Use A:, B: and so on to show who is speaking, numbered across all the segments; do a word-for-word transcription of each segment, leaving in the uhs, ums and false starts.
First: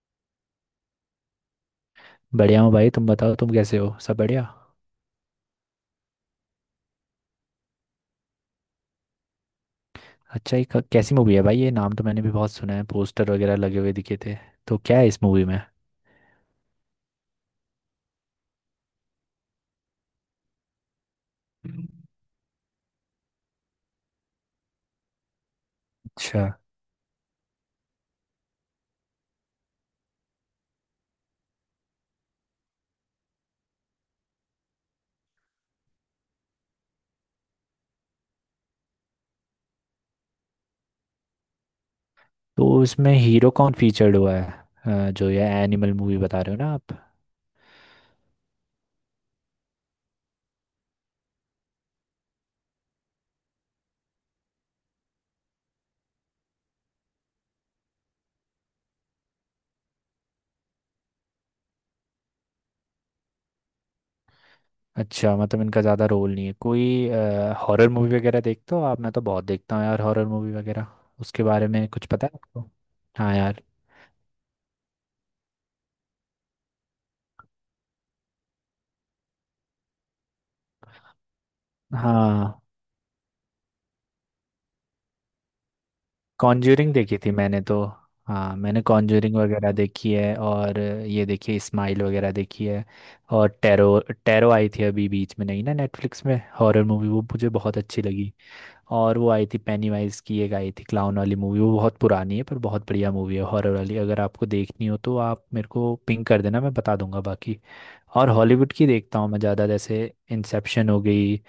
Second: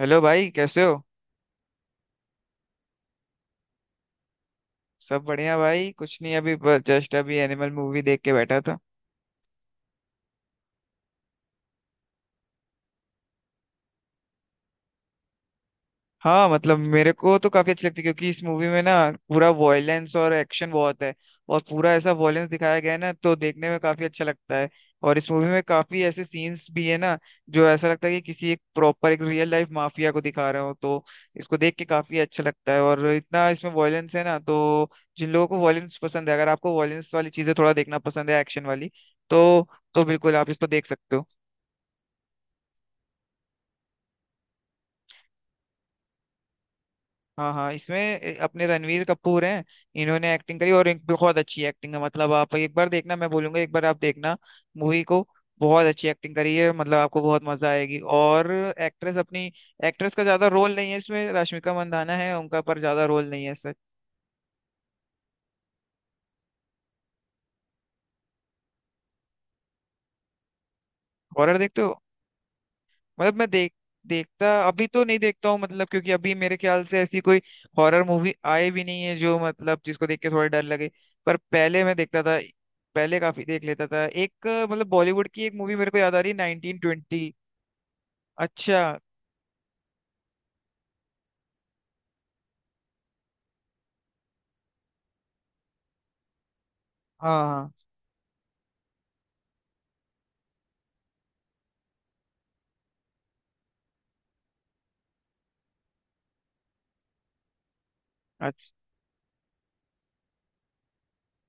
A: Hello भाई, कैसे हो।
B: बढ़िया हूँ भाई। तुम बताओ, तुम कैसे हो? सब बढ़िया?
A: सब बढ़िया भाई, कुछ नहीं अभी। जस्ट अभी एनिमल मूवी देख के बैठा था।
B: अच्छा, ये क- कैसी मूवी है भाई? ये नाम तो मैंने भी बहुत सुना है, पोस्टर वगैरह लगे हुए दिखे थे। तो क्या है इस मूवी में?
A: हाँ, मतलब मेरे को तो काफी अच्छी लगती है, क्योंकि इस मूवी में ना पूरा वॉयलेंस और एक्शन बहुत है। और पूरा ऐसा वॉयलेंस दिखाया गया है ना, तो देखने में काफी अच्छा लगता है। और इस मूवी में काफी ऐसे
B: अच्छा।
A: सीन्स भी है ना, जो ऐसा लगता है कि किसी एक प्रॉपर एक रियल लाइफ माफिया को दिखा रहे हो, तो इसको देख के काफी अच्छा लगता है। और इतना इसमें वॉयलेंस है ना, तो जिन लोगों को वॉयलेंस पसंद है, अगर आपको वॉयलेंस वाली चीजें थोड़ा देखना पसंद है एक्शन वाली, तो तो बिल्कुल आप इसको देख सकते हो।
B: तो इसमें हीरो कौन फीचर्ड हुआ है? अ, जो ये एनिमल मूवी बता रहे हो ना आप।
A: हाँ हाँ, इसमें ए- अपने रणवीर कपूर हैं। इन्होंने एक्टिंग करी और एक बहुत अच्छी एक्टिंग है, मतलब आप एक बार देखना, मैं बोलूंगा एक बार आप देखना मूवी को। बहुत अच्छी एक्टिंग करी है, मतलब आपको बहुत मजा आएगी। और एक्ट्रेस अपनी एक्ट्रेस का ज्यादा रोल नहीं है इसमें, रश्मिका मंदाना है उनका, पर ज्यादा रोल नहीं है सर।
B: अच्छा, मतलब इनका ज़्यादा रोल नहीं है कोई। हॉरर मूवी वगैरह देखते हो आप? मैं तो बहुत देखता हूँ यार हॉरर मूवी वगैरह। उसके
A: हॉरर
B: बारे
A: देखते
B: में
A: हो।
B: कुछ पता है आपको?
A: मतलब
B: हाँ
A: मैं
B: यार।
A: देख देखता अभी तो नहीं देखता हूँ, मतलब क्योंकि अभी मेरे ख्याल से ऐसी कोई हॉरर मूवी आई भी नहीं है, जो मतलब जिसको देख के थोड़ा डर लगे। पर पहले मैं देखता था।
B: हाँ,
A: पहले काफी देख लेता था। एक अ, मतलब बॉलीवुड की एक मूवी मेरे को याद आ रही है, नाइनटीन
B: कॉन्ज्यूरिंग देखी थी
A: ट्वेंटी
B: मैंने तो। हाँ मैंने
A: अच्छा।
B: कॉन्ज्यूरिंग वगैरह देखी है और ये देखिए स्माइल वगैरह देखी है। और टेरो। टेरो आई थी अभी बीच में नहीं ना, नेटफ्लिक्स में हॉरर मूवी, वो
A: हाँ
B: मुझे
A: हाँ।
B: बहुत अच्छी लगी। और वो आई थी पेनीवाइज की, एक आई थी क्लाउन वाली मूवी, वो बहुत पुरानी है पर बहुत बढ़िया मूवी है हॉरर वाली। अगर आपको देखनी हो तो आप मेरे को पिंग कर देना, मैं बता दूंगा बाकी। और
A: अच्छा।
B: हॉलीवुड की देखता हूँ मैं ज़्यादा, जैसे इंसेप्शन हो गई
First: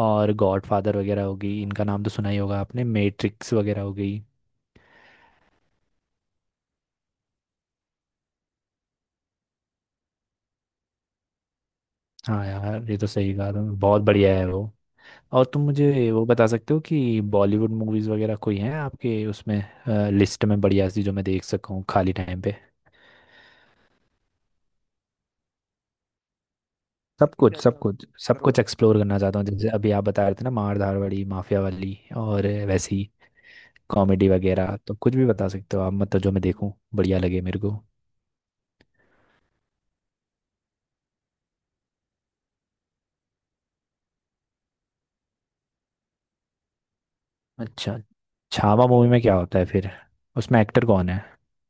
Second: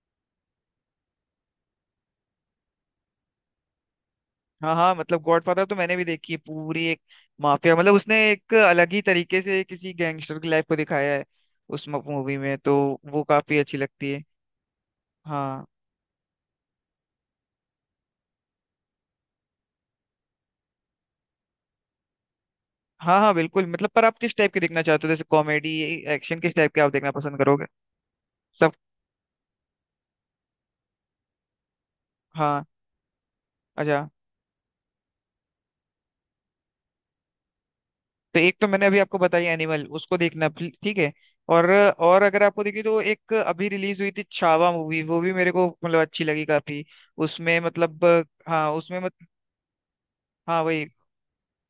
B: और गॉडफादर वगैरह हो गई, इनका नाम तो सुना ही होगा आपने, मैट्रिक्स वगैरह हो गई।
A: हाँ हाँ, मतलब गॉडफादर तो मैंने भी देखी है पूरी एक। माफिया, मतलब उसने एक अलग ही तरीके से किसी गैंगस्टर की लाइफ को दिखाया है उस मूवी
B: हाँ
A: में तो।
B: यार, ये तो
A: वो
B: सही कहा
A: काफी अच्छी
B: तुमने, बहुत
A: लगती है।
B: बढ़िया है वो। और तुम
A: हाँ
B: मुझे वो बता सकते हो कि बॉलीवुड मूवीज वगैरह कोई हैं आपके उसमें लिस्ट में बढ़िया सी, जो मैं देख सकूँ खाली टाइम पे?
A: हाँ। हाँ बिल्कुल, मतलब पर आप किस टाइप के देखना चाहते हो, जैसे कॉमेडी एक्शन किस टाइप के आप देखना
B: सब
A: पसंद
B: कुछ
A: करोगे।
B: सब कुछ सब कुछ
A: सब।
B: एक्सप्लोर करना चाहता हूँ, जैसे अभी आप बता रहे थे ना, मार धाड़ माफिया वाली और
A: हाँ।
B: वैसी।
A: अच्छा।
B: कॉमेडी वगैरह तो कुछ भी बता सकते हो आप, मतलब जो मैं देखूं बढ़िया लगे मेरे को।
A: तो एक तो मैंने अभी आपको बताई एनिमल, उसको देखना फिर- ठीक है। और और अगर आपको देखिए तो एक अभी रिलीज हुई थी छावा मूवी, वो भी मेरे को मतलब अच्छी लगी काफी। उसमें
B: अच्छा।
A: मतलब। हाँ
B: छावा
A: उसमें
B: मूवी
A: मत।
B: में क्या होता है फिर? उसमें
A: हाँ
B: एक्टर
A: वही।
B: कौन है?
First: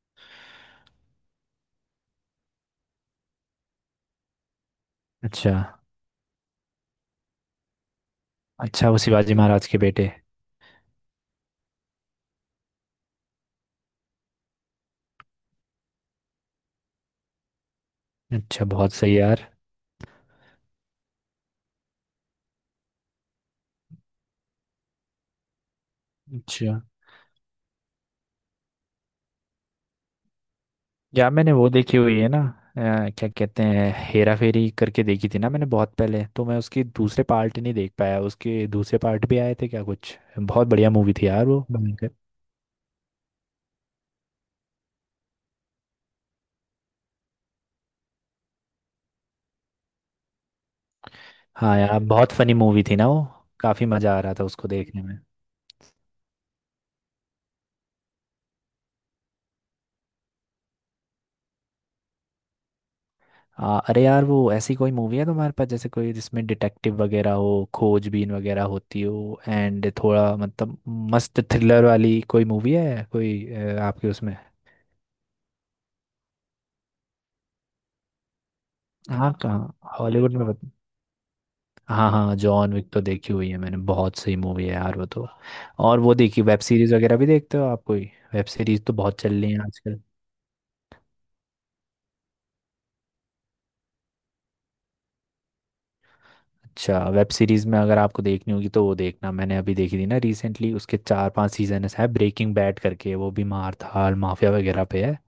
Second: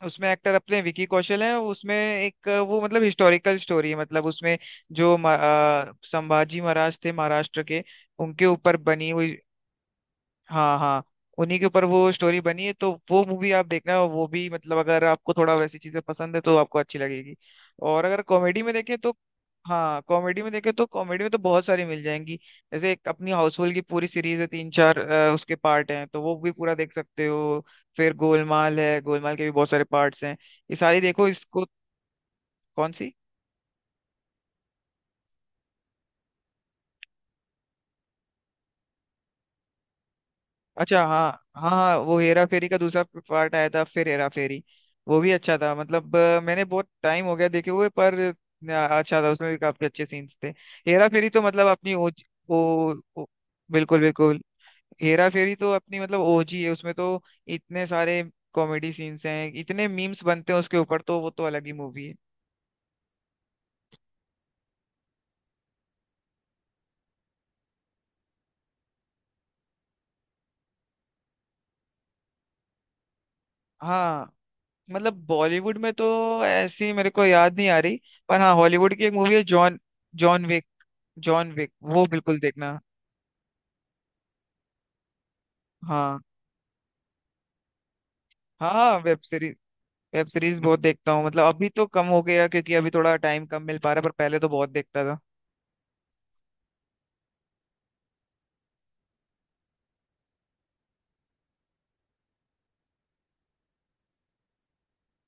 A: उसमें एक्टर अपने विकी कौशल हैं। उसमें एक वो मतलब हिस्टोरिकल स्टोरी है, मतलब उसमें जो म-
B: अच्छा।
A: अ, संभाजी महाराज थे महाराष्ट्र के, उनके ऊपर
B: अच्छा वो
A: बनी हुई।
B: शिवाजी महाराज के बेटे।
A: हाँ हाँ। उन्हीं के ऊपर वो स्टोरी बनी है, तो वो मूवी आप देखना, वो भी मतलब अगर आपको थोड़ा वैसी चीजें पसंद है तो आपको अच्छी लगेगी। और अगर कॉमेडी
B: अच्छा,
A: में
B: बहुत
A: देखें तो।
B: सही यार।
A: हाँ कॉमेडी में देखें तो, कॉमेडी में तो बहुत सारी मिल जाएंगी। जैसे एक अपनी हाउसफुल की पूरी सीरीज है, तीन चार अ, उसके पार्ट हैं, तो वो भी पूरा
B: अच्छा।
A: देख सकते हो। फिर गोलमाल है, गोलमाल के भी बहुत सारे पार्ट्स हैं। ये सारी देखो
B: यार मैंने
A: इसको।
B: वो देखी हुई है ना।
A: कौन सी।
B: अ, क्या कहते हैं, हेरा फेरी करके देखी थी ना मैंने बहुत पहले, तो मैं उसकी दूसरे पार्ट नहीं देख पाया, उसके दूसरे पार्ट भी आए थे क्या? कुछ बहुत बढ़िया
A: अच्छा
B: मूवी
A: हाँ।
B: थी यार वो,
A: हाँ हाँ,
B: भयंकर।
A: वो हेरा फेरी का दूसरा पार्ट आया था फिर, हेरा फेरी। वो भी अच्छा था, मतलब अ, मैंने बहुत टाइम हो गया देखे हुए, पर अ, अच्छा था, उसमें भी काफी अच्छे सीन्स थे। हेरा फेरी तो मतलब
B: हाँ
A: अपनी
B: यार
A: ओ,
B: बहुत फनी मूवी
A: ओ,
B: थी ना वो।
A: ओ
B: काफी
A: बिल्कुल
B: मजा आ रहा
A: बिल्कुल।
B: था उसको देखने में।
A: हेरा फेरी तो अपनी मतलब ओ जी है उसमें तो। इतने सारे कॉमेडी सीन्स हैं, इतने मीम्स बनते हैं उसके ऊपर, तो वो तो अलग ही मूवी है।
B: आ, अरे यार, वो ऐसी कोई मूवी है तुम्हारे पास जैसे कोई जिसमें डिटेक्टिव वगैरह हो, खोजबीन वगैरह होती हो एंड थोड़ा मतलब मस्त थ्रिलर वाली कोई मूवी है कोई अ, आपके
A: हाँ
B: उसमें?
A: मतलब बॉलीवुड में तो ऐसी मेरे को याद नहीं आ रही। पर हाँ, हॉलीवुड की एक
B: हाँ
A: मूवी है
B: कहाँ,
A: जॉन,
B: हॉलीवुड
A: जॉन
B: में?
A: विक। जॉन विक वो
B: हाँ हाँ,
A: बिल्कुल
B: जॉन
A: देखना।
B: विक तो देखी हुई है मैंने, बहुत सही मूवी है यार वो तो। और वो
A: हाँ
B: देखी, वेब सीरीज वगैरह भी देखते हो आप कोई? वेब सीरीज तो
A: हाँ। वेब
B: बहुत चल रही
A: सीरीज
B: है आजकल।
A: वेब सीरीज बहुत देखता हूँ, मतलब अभी तो कम हो गया, क्योंकि अभी थोड़ा टाइम कम मिल पा रहा है, पर पहले तो बहुत देखता था।
B: अच्छा, वेब सीरीज में अगर आपको देखनी होगी तो वो देखना, मैंने अभी देखी थी ना रिसेंटली, उसके चार पांच सीजन है ब्रेकिंग बैड करके, वो भी मार धाड़ माफिया वगैरह पे है।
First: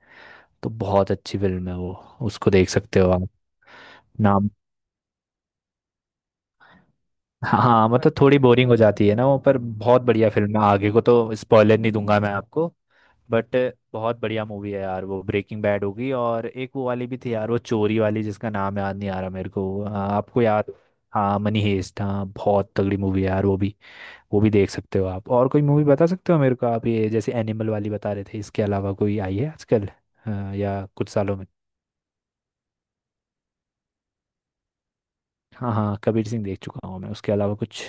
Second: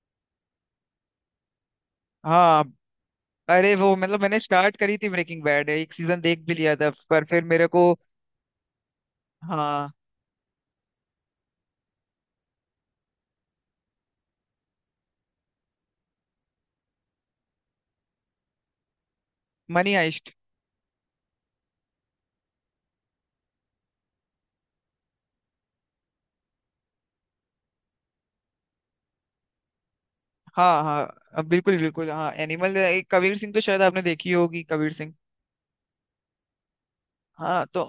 B: तो बहुत अच्छी फिल्म है वो, उसको
A: हाँ।
B: देख सकते हो आप।
A: अरे वो मतलब मैंने
B: नाम।
A: स्टार्ट करी थी ब्रेकिंग बैड, एक सीजन देख भी लिया था, पर फिर मेरे को।
B: हाँ मतलब थोड़ी बोरिंग हो जाती है ना वो, पर
A: हाँ
B: बहुत बढ़िया फिल्म है आगे को, तो स्पॉइलर नहीं दूंगा मैं आपको। बट बहुत बढ़िया मूवी है यार वो ब्रेकिंग बैड होगी। और एक वो वाली भी थी यार, वो चोरी वाली, जिसका नाम याद नहीं आ रहा मेरे को,
A: मनी
B: आ,
A: हाइस्ट।
B: आपको याद? हाँ मनी हेस्ट, हाँ बहुत तगड़ी मूवी है यार वो भी। वो भी देख सकते हो आप। और कोई मूवी बता सकते हो मेरे को आप? ये जैसे एनिमल वाली बता रहे थे, इसके अलावा कोई आई है आजकल? हाँ,
A: हाँ
B: या कुछ सालों
A: हाँ
B: में?
A: बिल्कुल बिल्कुल। हाँ एनिमल एक, कबीर सिंह तो शायद आपने देखी होगी, कबीर सिंह।
B: हाँ हाँ, कबीर सिंह देख चुका हूँ मैं, उसके अलावा
A: हाँ तो
B: कुछ?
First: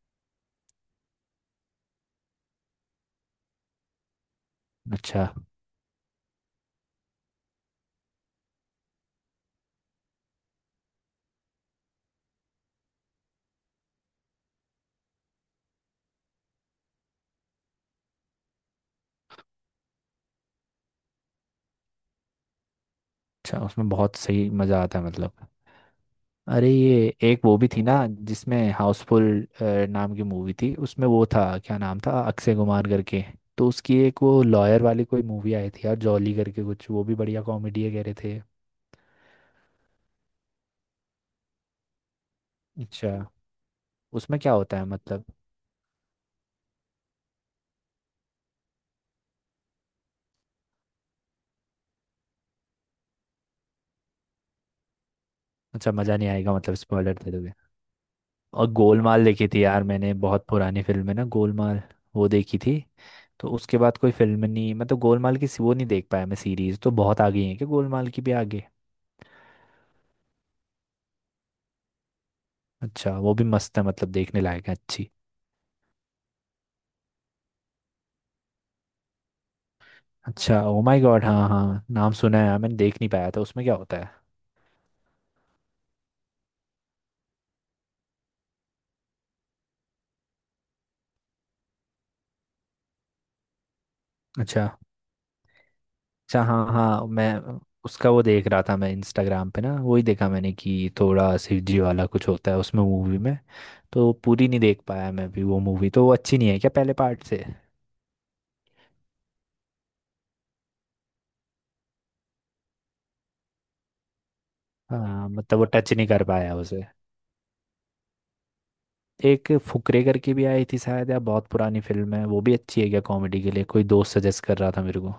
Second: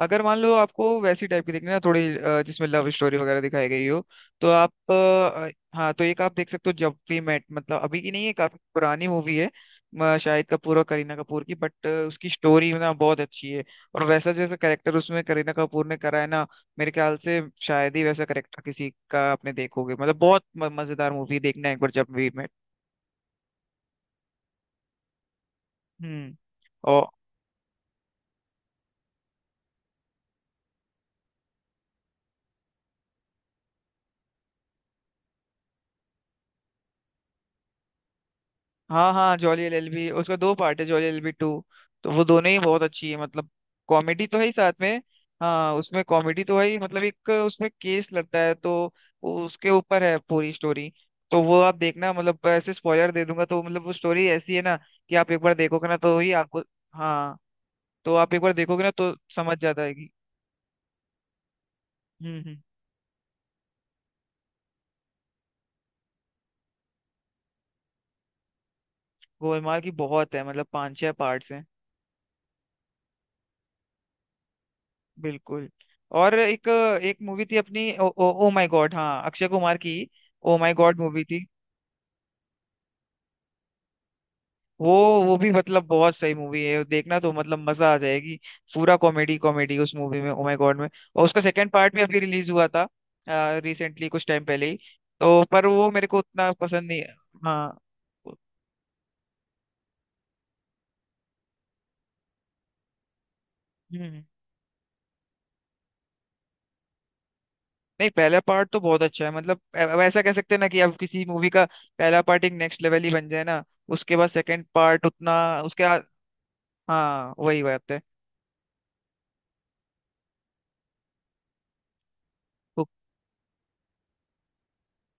A: अगर मान लो आपको वैसी टाइप की देखनी है ना, थोड़ी अ, जिसमें लव स्टोरी वगैरह दिखाई गई हो, तो आप
B: अच्छा।
A: अ, हाँ तो एक आप देख सकते हो, जब वी मेट, मतलब अभी की नहीं है, काफी पुरानी मूवी है। म, शाहिद कपूर और करीना कपूर की, बट उसकी स्टोरी ना बहुत अच्छी है। और वैसा जैसा करेक्टर उसमें करीना कपूर ने करा है ना, मेरे ख्याल से शायद ही वैसा करेक्टर किसी का आपने देखोगे, मतलब बहुत म- मजेदार मूवी, देखना एक बार जब वी मेट।
B: अच्छा उसमें बहुत सही मज़ा आता है मतलब।
A: हम्म।
B: अरे, ये एक वो भी थी ना जिसमें हाउसफुल नाम की मूवी थी, उसमें वो था, क्या नाम था, अक्षय कुमार करके। तो उसकी एक वो लॉयर वाली कोई मूवी आई थी यार, जॉली करके कुछ, वो भी बढ़िया कॉमेडी है कह रहे थे।
A: हाँ हाँ, जॉली एल एल बी, उसका दो पार्ट है, jolly L L B to. तो वो दोनों ही बहुत अच्छी
B: अच्छा।
A: है, मतलब कॉमेडी तो
B: उसमें
A: है ही
B: क्या
A: साथ
B: होता है
A: में।
B: मतलब?
A: हाँ उसमें कॉमेडी तो है ही, मतलब एक उसमें केस लड़ता है, तो वो उसके ऊपर है पूरी स्टोरी। तो वो आप देखना, मतलब ऐसे स्पॉइलर दे दूंगा तो मतलब, वो स्टोरी ऐसी है ना कि आप एक बार देखोगे
B: अच्छा,
A: ना
B: मज़ा
A: तो
B: नहीं
A: ही
B: आएगा
A: आपको।
B: मतलब स्पॉइलर दे
A: हाँ
B: दोगे।
A: तो आप एक बार
B: और
A: देखोगे ना, तो
B: गोलमाल देखी
A: समझ
B: थी
A: जाता
B: यार
A: है कि।
B: मैंने, बहुत पुरानी फिल्म है ना गोलमाल, वो
A: हम्म
B: देखी
A: हम्म।
B: थी। तो उसके बाद कोई फिल्म नहीं, मतलब गोलमाल की वो नहीं देख पाया मैं, सीरीज तो बहुत आगे है क्या, गोलमाल की भी आगे?
A: गोलमाल की बहुत है, मतलब पांच छह पार्ट्स हैं।
B: अच्छा वो भी मस्त है मतलब, देखने लायक है अच्छी।
A: बिल्कुल। और एक, एक मूवी थी अपनी oh, oh, oh my god, हाँ अक्षय कुमार की। ओ
B: अच्छा
A: my
B: oh
A: god
B: my
A: movie
B: god,
A: थी
B: हाँ हाँ नाम सुना है यार, मैंने देख नहीं पाया था, उसमें क्या होता है?
A: वो। वो भी मतलब बहुत सही मूवी है, देखना तो मतलब मजा आ जाएगी। पूरा कॉमेडी कॉमेडी उस मूवी में, ओ माय गॉड में। और उसका सेकंड पार्ट भी अभी रिलीज हुआ था रिसेंटली, कुछ टाइम
B: अच्छा।
A: पहले ही। तो पर वो मेरे को
B: अच्छा
A: उतना
B: हाँ
A: पसंद नहीं
B: हाँ,
A: है।
B: मैं
A: हाँ।
B: उसका वो देख रहा था मैं इंस्टाग्राम पे ना, वही देखा मैंने कि थोड़ा शिवजी वाला कुछ होता है उसमें मूवी में। तो
A: हम्म।
B: पूरी नहीं देख पाया मैं भी वो मूवी, तो वो अच्छी नहीं है क्या पहले पार्ट से?
A: नहीं, पहला पार्ट तो बहुत अच्छा है, मतलब अ- अब ऐसा कह सकते हैं ना कि अब किसी मूवी का पहला पार्ट एक नेक्स्ट लेवल ही बन जाए ना, उसके बाद सेकंड पार्ट
B: हाँ
A: उतना।
B: मतलब वो
A: उसके।
B: टच नहीं कर पाया उसे।
A: हाँ वही बात है।
B: एक फुकरे करके भी आई थी शायद, या बहुत पुरानी फिल्म है, वो भी अच्छी
A: वो-
B: है क्या कॉमेडी के लिए? कोई दोस्त सजेस्ट कर रहा था मेरे को।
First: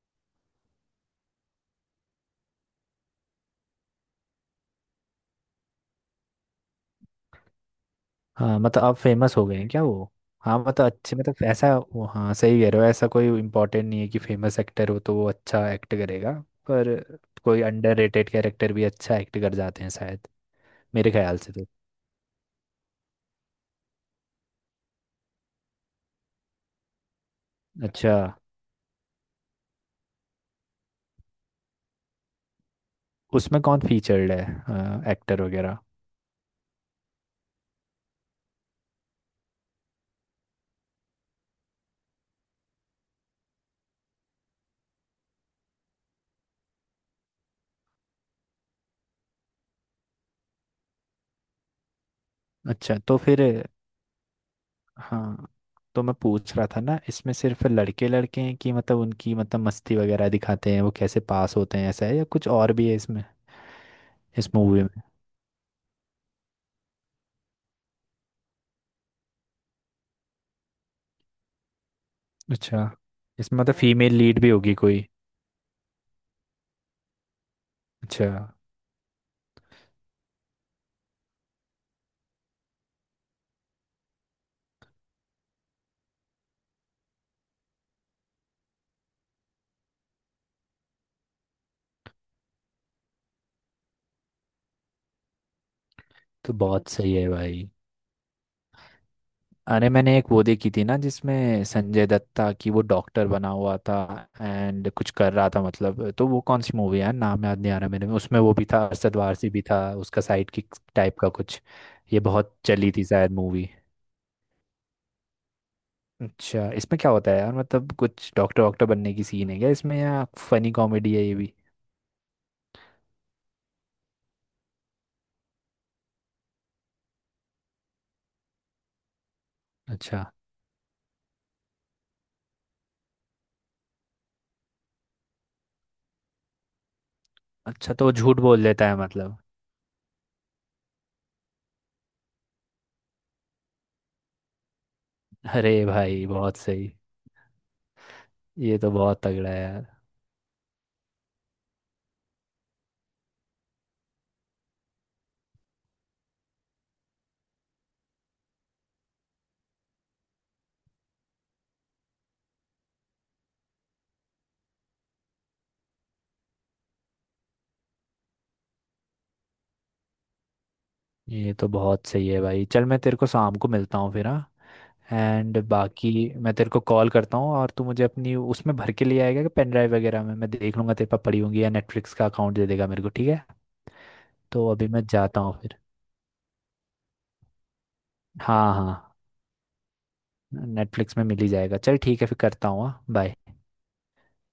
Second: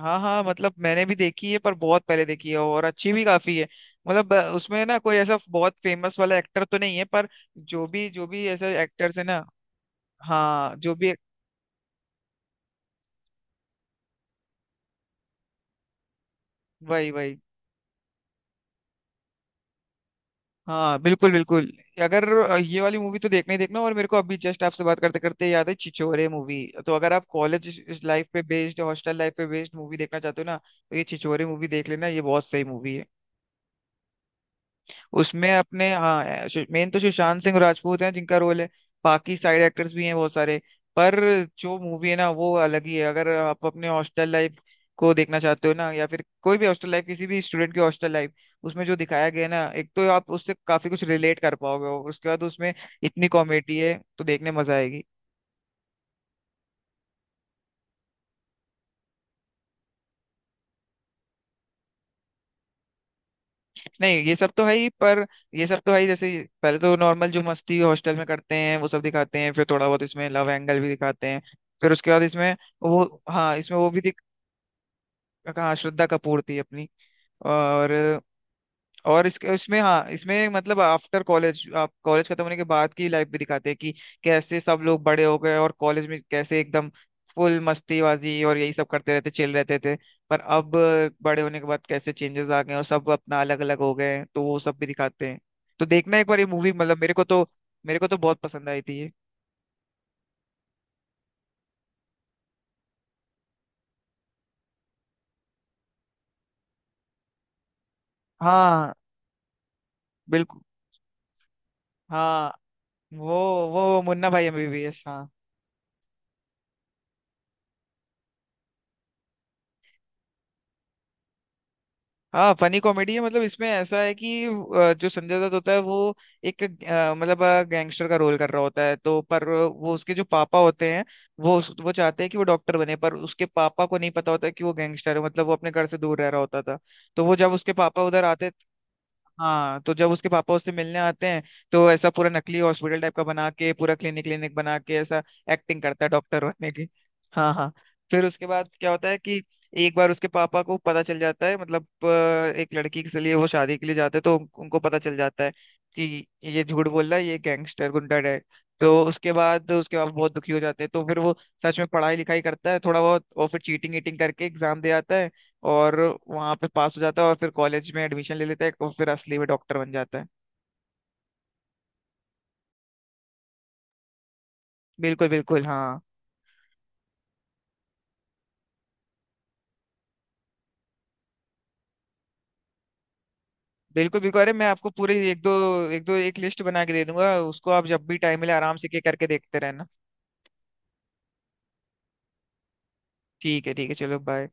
A: हाँ हाँ, मतलब मैंने भी देखी है, पर बहुत पहले देखी है, और अच्छी भी काफी है। मतलब अ, उसमें ना कोई ऐसा बहुत फेमस वाला एक्टर तो नहीं है, पर जो भी जो भी
B: हाँ
A: ऐसे
B: मतलब अब
A: एक्टर्स है
B: फेमस
A: ना।
B: हो गए हैं क्या वो? हाँ
A: हाँ
B: मतलब
A: जो भी।
B: अच्छे, मतलब ऐसा। वो हाँ सही कह रहे हो, ऐसा कोई इम्पोर्टेंट नहीं है कि फेमस एक्टर हो तो वो अच्छा एक्ट करेगा। पर
A: वही वही।
B: कोई अंडररेटेड कैरेक्टर भी अच्छा एक्ट कर जाते हैं शायद,
A: हाँ
B: मेरे
A: बिल्कुल
B: ख्याल से तो।
A: बिल्कुल। अगर अ, ये वाली मूवी तो देखना ही देखना, और मेरे को अभी जस्ट आपसे बात करते करते याद है छिछोरे मूवी। तो अगर आप कॉलेज
B: अच्छा,
A: लाइफ पे बेस्ड हॉस्टल लाइफ पे बेस्ड मूवी देखना चाहते हो ना, तो ये छिछोरे मूवी देख लेना, ये बहुत सही मूवी है।
B: उसमें कौन फीचर्ड है एक्टर
A: उसमें
B: वगैरह?
A: अपने, हाँ मेन तो सुशांत सिंह राजपूत हैं, जिनका रोल है। बाकी साइड एक्टर्स भी हैं बहुत सारे। पर जो मूवी है ना वो अलग ही है, अगर आप अपने हॉस्टल लाइफ को देखना चाहते हो ना, या फिर कोई भी हॉस्टल लाइफ, किसी भी स्टूडेंट की हॉस्टल लाइफ, उसमें जो दिखाया गया है ना, एक तो आप उससे काफी कुछ रिलेट कर पाओगे, और उसके बाद उसमें
B: अच्छा तो
A: इतनी
B: फिर
A: कॉमेडी है, तो देखने मजा आएगी।
B: हाँ, तो मैं पूछ रहा था ना इसमें सिर्फ लड़के लड़के हैं कि, मतलब उनकी मतलब मस्ती वगैरह दिखाते हैं वो, कैसे पास होते हैं, ऐसा है या कुछ और भी है इसमें,
A: नहीं ये
B: इस
A: सब तो है
B: मूवी
A: ही,
B: में?
A: पर ये सब तो है ही। जैसे पहले तो नॉर्मल जो मस्ती हॉस्टल में करते हैं वो सब दिखाते हैं, फिर थोड़ा बहुत इसमें लव एंगल भी दिखाते हैं, फिर उसके बाद इसमें
B: अच्छा,
A: वो। हाँ
B: इसमें मतलब
A: इसमें वो भी
B: फीमेल
A: दिख।
B: लीड भी होगी कोई?
A: हाँ श्रद्धा कपूर थी अपनी। और
B: अच्छा
A: और इसके इसमें, हाँ इसमें मतलब आफ्टर कॉलेज, आप कॉलेज खत्म होने के बाद की लाइफ भी दिखाते हैं, कि कैसे सब लोग बड़े हो गए, और कॉलेज में कैसे एकदम फुल मस्तीबाजी और यही सब करते रहते, चिल रहते थे। पर अब बड़े होने के बाद कैसे चेंजेस आ गए, और सब अपना अलग अलग हो गए हैं, तो वो सब भी दिखाते हैं। तो देखना एक बार ये
B: तो
A: मूवी,
B: बहुत
A: मतलब मेरे
B: सही
A: को
B: है
A: तो
B: भाई।
A: मेरे को तो बहुत पसंद आई थी ये।
B: अरे मैंने एक वो देखी थी ना जिसमें संजय दत्ता की, वो डॉक्टर बना हुआ था एंड कुछ कर रहा था मतलब, तो वो कौन सी मूवी है, नाम याद नहीं आ रहा मेरे में, उसमें वो भी था,
A: हाँ
B: अरशद वारसी भी था उसका साइड
A: बिल्कुल
B: किक टाइप का कुछ। ये
A: हाँ।
B: बहुत चली थी शायद
A: वो
B: मूवी।
A: वो मुन्ना भाई एम बी बी एस।
B: अच्छा इसमें क्या होता है यार, मतलब कुछ डॉक्टर वॉक्टर बनने की सीन है क्या इसमें, या फनी कॉमेडी है ये भी?
A: हाँ फनी कॉमेडी है, मतलब इसमें ऐसा है कि अ, जो संजय दत्त होता है वो एक अ, मतलब गैंगस्टर का रोल कर रहा होता है, तो पर वो उसके जो
B: अच्छा।
A: पापा होते हैं वो उस- वो चाहते हैं कि वो डॉक्टर बने, पर उसके पापा को नहीं पता होता कि वो गैंगस्टर है, मतलब वो अपने घर से दूर रह रहा होता था, तो वो जब उसके
B: अच्छा
A: पापा
B: तो वो
A: उधर
B: झूठ
A: आते।
B: बोल देता है मतलब।
A: हाँ तो जब उसके पापा उससे मिलने आते हैं, तो ऐसा पूरा नकली हॉस्पिटल टाइप का बना के, पूरा क्लिनिक क्लिनिक बना के, ऐसा एक्टिंग
B: अरे
A: करता है
B: भाई
A: डॉक्टर
B: बहुत
A: बनने की।
B: सही।
A: हाँ हाँ। फिर उसके बाद
B: ये
A: क्या
B: तो
A: होता है
B: बहुत
A: कि
B: तगड़ा है यार।
A: एक बार उसके पापा को पता चल जाता है, मतलब अ, एक लड़की के लिए वो शादी के लिए जाते हैं, तो उन- उनको पता चल जाता है कि ये झूठ बोल रहा है, ये गैंगस्टर गुंडा है। तो उसके बाद उसके पापा बहुत दुखी हो जाते हैं, तो फिर वो सच में पढ़ाई लिखाई करता है थोड़ा बहुत, और फिर चीटिंग ईटिंग करके एग्जाम दे आता है, और वहाँ पे पास हो जाता है, और फिर कॉलेज में एडमिशन ले लेता है, और फिर असली में डॉक्टर बन जाता है।
B: ये तो बहुत सही है भाई, चल मैं तेरे को शाम को मिलता हूँ फिर, हाँ।
A: बिल्कुल
B: एंड
A: बिल्कुल हाँ।
B: बाकी मैं तेरे को कॉल करता हूँ और तू मुझे अपनी उसमें भर के ले आएगा कि, पेन ड्राइव वगैरह में मैं देख लूँगा तेरे पास पड़ी होंगी, या नेटफ्लिक्स का अकाउंट दे देगा मेरे को, ठीक है?
A: बिल्कुल बिल्कुल, अरे मैं
B: तो अभी
A: आपको
B: मैं
A: पूरी एक
B: जाता
A: दो
B: हूँ फिर।
A: एक दो एक लिस्ट बना के दे दूंगा, उसको आप जब भी टाइम मिले
B: हाँ
A: आराम से
B: हाँ,
A: के करके देखते रहना।
B: नेटफ्लिक्स में मिल ही जाएगा। चल ठीक है, फिर करता हूँ। हाँ बाय।
A: ठीक है ठीक है, चलो बाय।